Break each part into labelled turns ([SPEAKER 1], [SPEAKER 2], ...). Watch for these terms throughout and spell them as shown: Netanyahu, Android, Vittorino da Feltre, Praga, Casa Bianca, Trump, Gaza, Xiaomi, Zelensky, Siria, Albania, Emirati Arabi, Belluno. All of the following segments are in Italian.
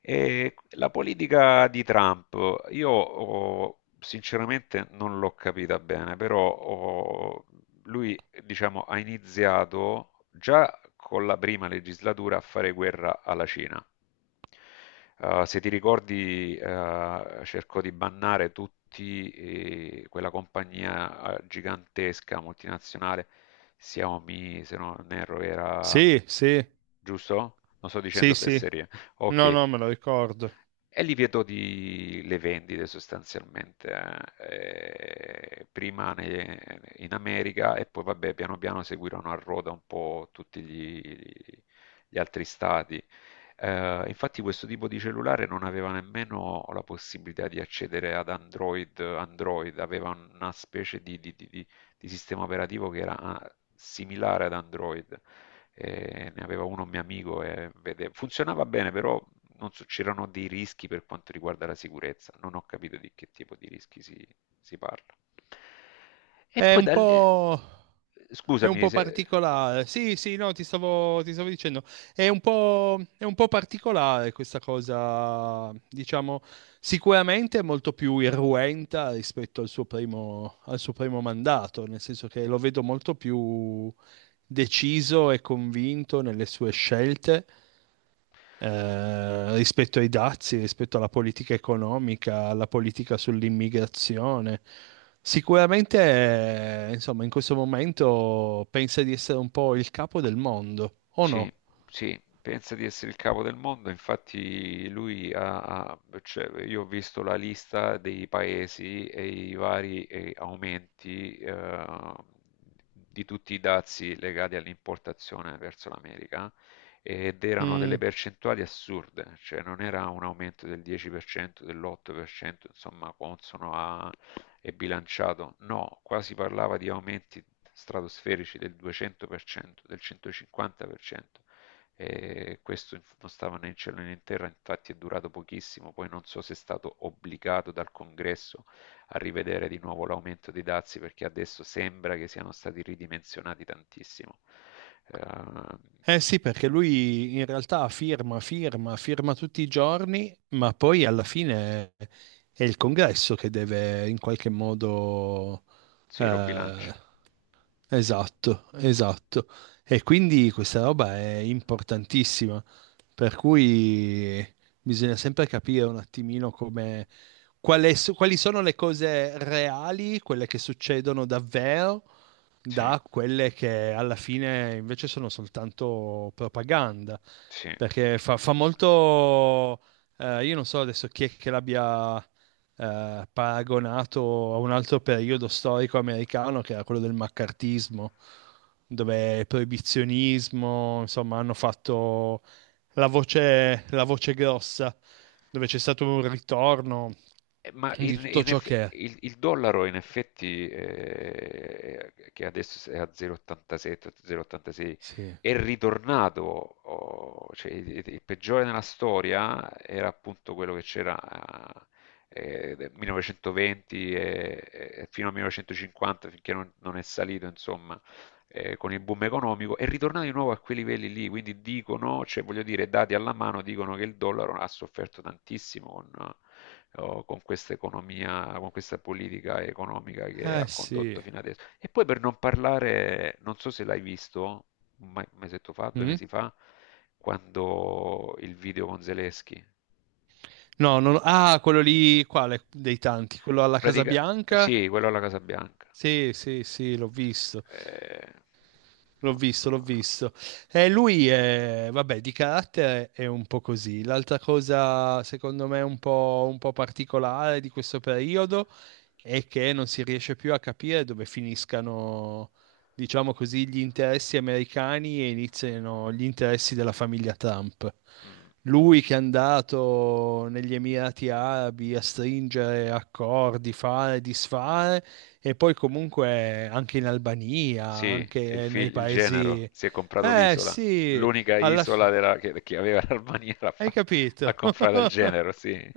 [SPEAKER 1] E la politica di Trump, io oh, sinceramente non l'ho capita bene, però oh, lui diciamo, ha iniziato già con la prima legislatura a fare guerra alla Cina. Se ti ricordi, cercò di bannare tutti quella compagnia gigantesca multinazionale Xiaomi, se non erro, era
[SPEAKER 2] Sì, sì,
[SPEAKER 1] giusto? Non sto
[SPEAKER 2] sì,
[SPEAKER 1] dicendo
[SPEAKER 2] sì.
[SPEAKER 1] fesserie.
[SPEAKER 2] No,
[SPEAKER 1] Ok.
[SPEAKER 2] no, me lo ricordo.
[SPEAKER 1] E li vedo di, le vendite sostanzialmente, prima in America e poi vabbè piano piano seguirono a ruota un po' tutti gli altri stati. Infatti questo tipo di cellulare non aveva nemmeno la possibilità di accedere ad Android, Android aveva una specie di, di sistema operativo che era similare ad Android, ne aveva uno un mio amico e funzionava bene, però non so- c'erano dei rischi per quanto riguarda la sicurezza, non ho capito di che tipo di rischi si, si parla. E
[SPEAKER 2] È
[SPEAKER 1] poi
[SPEAKER 2] un
[SPEAKER 1] da lì,
[SPEAKER 2] po'
[SPEAKER 1] scusami se...
[SPEAKER 2] particolare. Sì, sì, no, ti stavo dicendo. È un po' particolare questa cosa, diciamo, sicuramente è molto più irruenta rispetto al suo primo mandato, nel senso che lo vedo molto più deciso e convinto nelle sue scelte. Rispetto ai dazi, rispetto alla politica economica, alla politica sull'immigrazione. Sicuramente, insomma, in questo momento pensa di essere un po' il capo del mondo, o
[SPEAKER 1] Sì,
[SPEAKER 2] no?
[SPEAKER 1] sì, pensa di essere il capo del mondo, infatti lui cioè, io ho visto la lista dei paesi e i vari aumenti di tutti i dazi legati all'importazione verso l'America, ed erano
[SPEAKER 2] Mm.
[SPEAKER 1] delle percentuali assurde, cioè non era un aumento del 10%, dell'8%, insomma, consono a e bilanciato, no, qua si parlava di aumenti stratosferici del 200%, del 150%, e questo non stava né in cielo né in terra, infatti è durato pochissimo, poi non so se è stato obbligato dal congresso a rivedere di nuovo l'aumento dei dazi perché adesso sembra che siano stati ridimensionati tantissimo. Eh,
[SPEAKER 2] Eh sì, perché lui in realtà firma tutti i giorni, ma poi alla fine è il congresso che deve in qualche modo
[SPEAKER 1] sì, lo
[SPEAKER 2] eh,
[SPEAKER 1] bilancia,
[SPEAKER 2] esatto, esatto. E quindi questa roba è importantissima, per cui bisogna sempre capire un attimino come, quali sono le cose reali, quelle che succedono davvero,
[SPEAKER 1] sì,
[SPEAKER 2] da quelle che alla fine invece sono soltanto propaganda.
[SPEAKER 1] sì.
[SPEAKER 2] Perché fa molto... io non so adesso chi è che l'abbia paragonato a un altro periodo storico americano che era quello del maccartismo, dove proibizionismo, insomma, hanno fatto la voce grossa, dove c'è stato un ritorno
[SPEAKER 1] Ma
[SPEAKER 2] di tutto ciò che è.
[SPEAKER 1] il dollaro in effetti, che adesso è a 0,87, 0,86,
[SPEAKER 2] Sì.
[SPEAKER 1] è ritornato, oh, cioè, il peggiore nella storia era appunto quello che c'era nel 1920 e fino al 1950, finché non, non è salito, insomma, con il boom economico, è ritornato di nuovo a quei livelli lì, quindi dicono, cioè voglio dire, dati alla mano, dicono che il dollaro ha sofferto tantissimo con o con questa economia, con questa politica economica che
[SPEAKER 2] Eh
[SPEAKER 1] ha
[SPEAKER 2] sì.
[SPEAKER 1] condotto fino adesso. E poi per non parlare, non so se l'hai visto, un mesetto fa, due
[SPEAKER 2] Mm?
[SPEAKER 1] mesi fa, quando il video con Zelensky.
[SPEAKER 2] No, non... ah, quello lì, quale dei tanti? Quello alla Casa
[SPEAKER 1] Pratica-
[SPEAKER 2] Bianca?
[SPEAKER 1] sì, quello alla Casa Bianca.
[SPEAKER 2] Sì, sì, sì, l'ho visto.
[SPEAKER 1] Eh, non so.
[SPEAKER 2] L'ho
[SPEAKER 1] No.
[SPEAKER 2] visto. E lui è, vabbè, di carattere è un po' così. L'altra cosa, secondo me, un po' particolare di questo periodo è che non si riesce più a capire dove finiscano, diciamo così, gli interessi americani e iniziano gli interessi della famiglia Trump.
[SPEAKER 1] No. Mm,
[SPEAKER 2] Lui che è andato negli Emirati Arabi a stringere accordi, fare, disfare, e poi comunque anche in Albania,
[SPEAKER 1] sì, il,
[SPEAKER 2] anche nei
[SPEAKER 1] il genero
[SPEAKER 2] paesi...
[SPEAKER 1] si è comprato
[SPEAKER 2] Eh
[SPEAKER 1] l'isola,
[SPEAKER 2] sì,
[SPEAKER 1] l'unica
[SPEAKER 2] alla
[SPEAKER 1] isola
[SPEAKER 2] fine...
[SPEAKER 1] che aveva l'Albania
[SPEAKER 2] Hai
[SPEAKER 1] ha
[SPEAKER 2] capito?
[SPEAKER 1] comprato il genero, sì.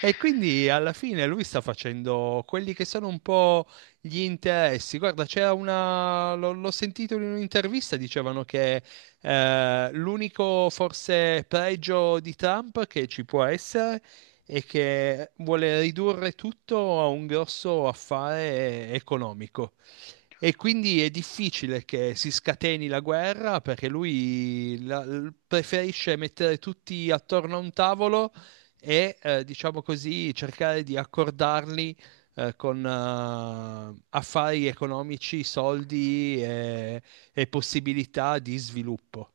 [SPEAKER 2] E quindi alla fine lui sta facendo quelli che sono un po' gli interessi. Guarda, c'era una. L'ho sentito in un'intervista, dicevano che l'unico forse pregio di Trump che ci può essere è che vuole ridurre tutto a un grosso affare economico. E quindi è difficile che si scateni la guerra perché lui preferisce mettere tutti attorno a un tavolo e, diciamo così, cercare di accordarli, con, affari economici, soldi e possibilità di sviluppo.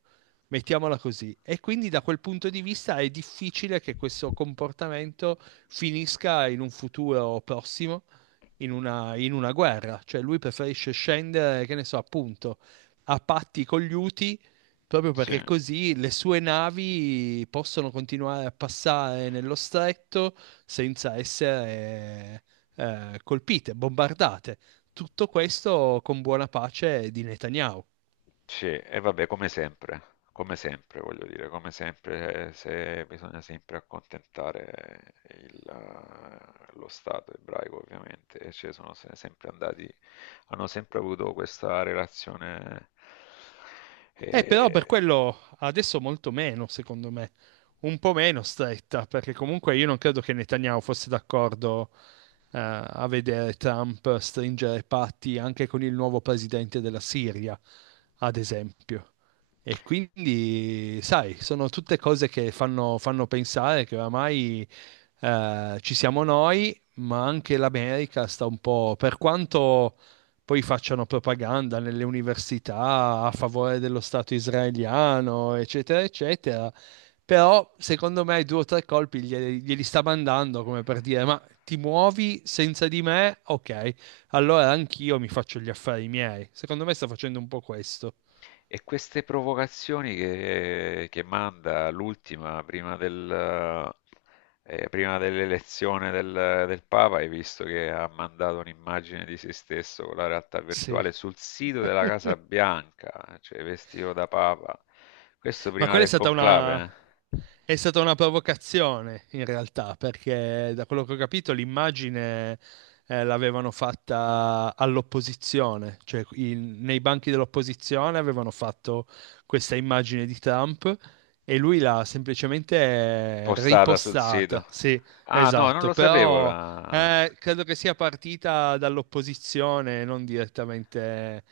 [SPEAKER 2] Mettiamola così. E quindi da quel punto di vista è difficile che questo comportamento finisca in un futuro prossimo in in una guerra. Cioè lui preferisce scendere, che ne so, appunto, a patti con gli Uti, proprio
[SPEAKER 1] Sì,
[SPEAKER 2] perché così le sue navi possono continuare a passare nello stretto senza essere colpite, bombardate. Tutto questo con buona pace di Netanyahu.
[SPEAKER 1] sì, e vabbè, come sempre, voglio dire, come sempre, se bisogna sempre accontentare il, lo Stato ebraico, ovviamente, e ci sono sempre andati, hanno sempre avuto questa relazione,
[SPEAKER 2] Però per
[SPEAKER 1] eh,
[SPEAKER 2] quello adesso molto meno, secondo me, un po' meno stretta, perché comunque io non credo che Netanyahu fosse d'accordo a vedere Trump stringere patti anche con il nuovo presidente della Siria, ad esempio. E quindi, sai, sono tutte cose che fanno, fanno pensare che oramai ci siamo noi, ma anche l'America sta un po', per quanto poi facciano propaganda nelle università a favore dello Stato israeliano, eccetera, eccetera. Però, secondo me, due o tre colpi glieli sta mandando come per dire: ma ti muovi senza di me, ok, allora anch'io mi faccio gli affari miei. Secondo me sta facendo un po' questo.
[SPEAKER 1] e queste provocazioni che manda l'ultima prima del, prima dell'elezione del, del Papa, hai visto che ha mandato un'immagine di se stesso con la realtà
[SPEAKER 2] Sì.
[SPEAKER 1] virtuale sul sito della Casa Bianca, cioè vestito da Papa. Questo
[SPEAKER 2] Ma
[SPEAKER 1] prima
[SPEAKER 2] quella è
[SPEAKER 1] del
[SPEAKER 2] stata
[SPEAKER 1] conclave,
[SPEAKER 2] una...
[SPEAKER 1] eh?
[SPEAKER 2] È stata una provocazione in realtà, perché da quello che ho capito l'immagine l'avevano fatta all'opposizione, cioè nei banchi dell'opposizione avevano fatto questa immagine di Trump e lui l'ha semplicemente
[SPEAKER 1] Postata sul sito.
[SPEAKER 2] ripostata. Sì,
[SPEAKER 1] Ah, no, non
[SPEAKER 2] esatto,
[SPEAKER 1] lo sapevo
[SPEAKER 2] però
[SPEAKER 1] la...
[SPEAKER 2] credo che sia partita dall'opposizione, non direttamente,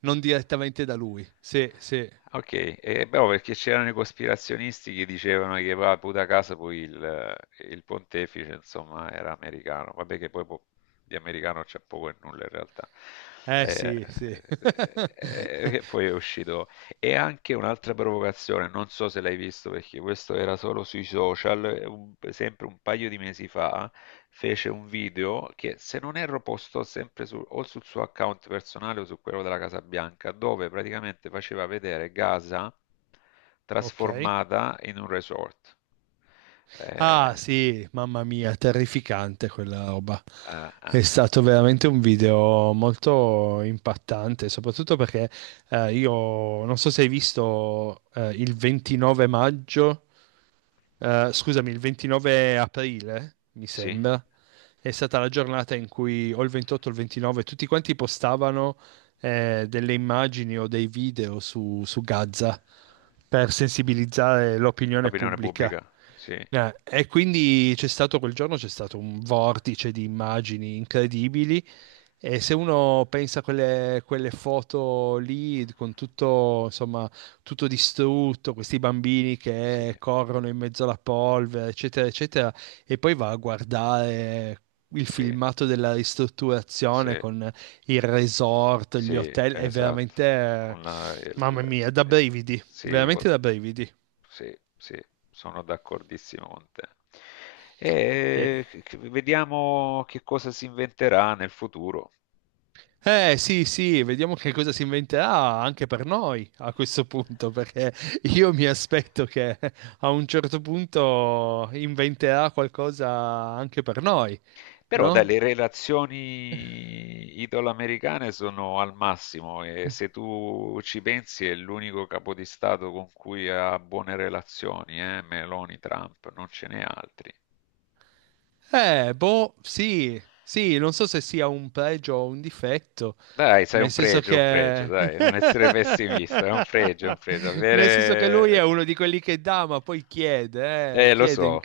[SPEAKER 2] non direttamente da lui. Sì, sì.
[SPEAKER 1] Ok, e beh, perché c'erano i cospirazionisti che dicevano che va puta casa poi il pontefice, insomma, era americano. Vabbè che poi di americano c'è poco e nulla in realtà.
[SPEAKER 2] Eh
[SPEAKER 1] Eh,
[SPEAKER 2] sì, sì.
[SPEAKER 1] E poi è uscito e anche un'altra provocazione, non so se l'hai visto perché questo era solo sui social, sempre un paio di mesi fa, fece un video che se non erro postò sempre o sul suo account personale o su quello della Casa Bianca, dove praticamente faceva vedere Gaza
[SPEAKER 2] Ok.
[SPEAKER 1] trasformata in un resort.
[SPEAKER 2] Ah,
[SPEAKER 1] Eh,
[SPEAKER 2] sì, mamma mia, terrificante quella roba.
[SPEAKER 1] ah, ah,
[SPEAKER 2] È
[SPEAKER 1] ah,
[SPEAKER 2] stato veramente un video molto impattante, soprattutto perché io non so se hai visto il 29 maggio. Scusami, il 29 aprile, mi
[SPEAKER 1] sì,
[SPEAKER 2] sembra, è stata la giornata in cui o il 28 o il 29 tutti quanti postavano delle immagini o dei video su Gaza per sensibilizzare l'opinione
[SPEAKER 1] l'opinione
[SPEAKER 2] pubblica.
[SPEAKER 1] pubblica, sì,
[SPEAKER 2] E quindi c'è stato quel giorno, c'è stato un vortice di immagini incredibili. E se uno pensa a quelle foto lì con tutto, insomma, tutto distrutto, questi bambini che
[SPEAKER 1] sì,
[SPEAKER 2] corrono in mezzo alla polvere, eccetera, eccetera, e poi va a guardare il
[SPEAKER 1] sì,
[SPEAKER 2] filmato della ristrutturazione
[SPEAKER 1] sì.
[SPEAKER 2] con il resort, gli
[SPEAKER 1] Sì,
[SPEAKER 2] hotel, è
[SPEAKER 1] esatto.
[SPEAKER 2] veramente,
[SPEAKER 1] Con la,
[SPEAKER 2] mamma
[SPEAKER 1] il,
[SPEAKER 2] mia, da
[SPEAKER 1] il-
[SPEAKER 2] brividi,
[SPEAKER 1] sì,
[SPEAKER 2] veramente da brividi.
[SPEAKER 1] sì, sì, sono d'accordissimo con te.
[SPEAKER 2] E-
[SPEAKER 1] E vediamo che cosa si inventerà nel futuro.
[SPEAKER 2] eh sì, sì, vediamo che cosa si inventerà anche per noi a questo punto, perché io mi aspetto che a un certo punto inventerà qualcosa anche per noi,
[SPEAKER 1] Però dai,
[SPEAKER 2] no?
[SPEAKER 1] le relazioni italo-americane sono al massimo e se tu ci pensi è l'unico capo di Stato con cui ha buone relazioni, eh? Meloni, Trump, non ce n'è altri.
[SPEAKER 2] Boh, sì, sì, non so se sia un pregio o un difetto,
[SPEAKER 1] Dai, sai,
[SPEAKER 2] nel senso
[SPEAKER 1] un pregio,
[SPEAKER 2] che...
[SPEAKER 1] dai, non essere pessimista, è un pregio, è un pregio.
[SPEAKER 2] nel senso che lui
[SPEAKER 1] Avere...
[SPEAKER 2] è uno di quelli che dà, ma poi chiede,
[SPEAKER 1] Eh, lo
[SPEAKER 2] chiede in
[SPEAKER 1] so,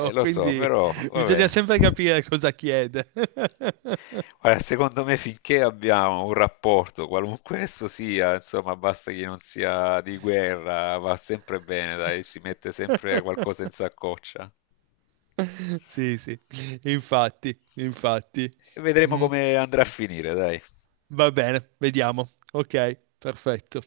[SPEAKER 1] lo so,
[SPEAKER 2] quindi
[SPEAKER 1] però va
[SPEAKER 2] bisogna
[SPEAKER 1] bene.
[SPEAKER 2] sempre capire cosa chiede.
[SPEAKER 1] Guarda, secondo me finché abbiamo un rapporto, qualunque esso sia, insomma, basta che non sia di guerra, va sempre bene, dai, si mette sempre qualcosa in saccoccia.
[SPEAKER 2] Sì, sì, infatti, infatti.
[SPEAKER 1] E vedremo
[SPEAKER 2] Mm,
[SPEAKER 1] come andrà a finire, dai.
[SPEAKER 2] va bene, vediamo. Ok, perfetto.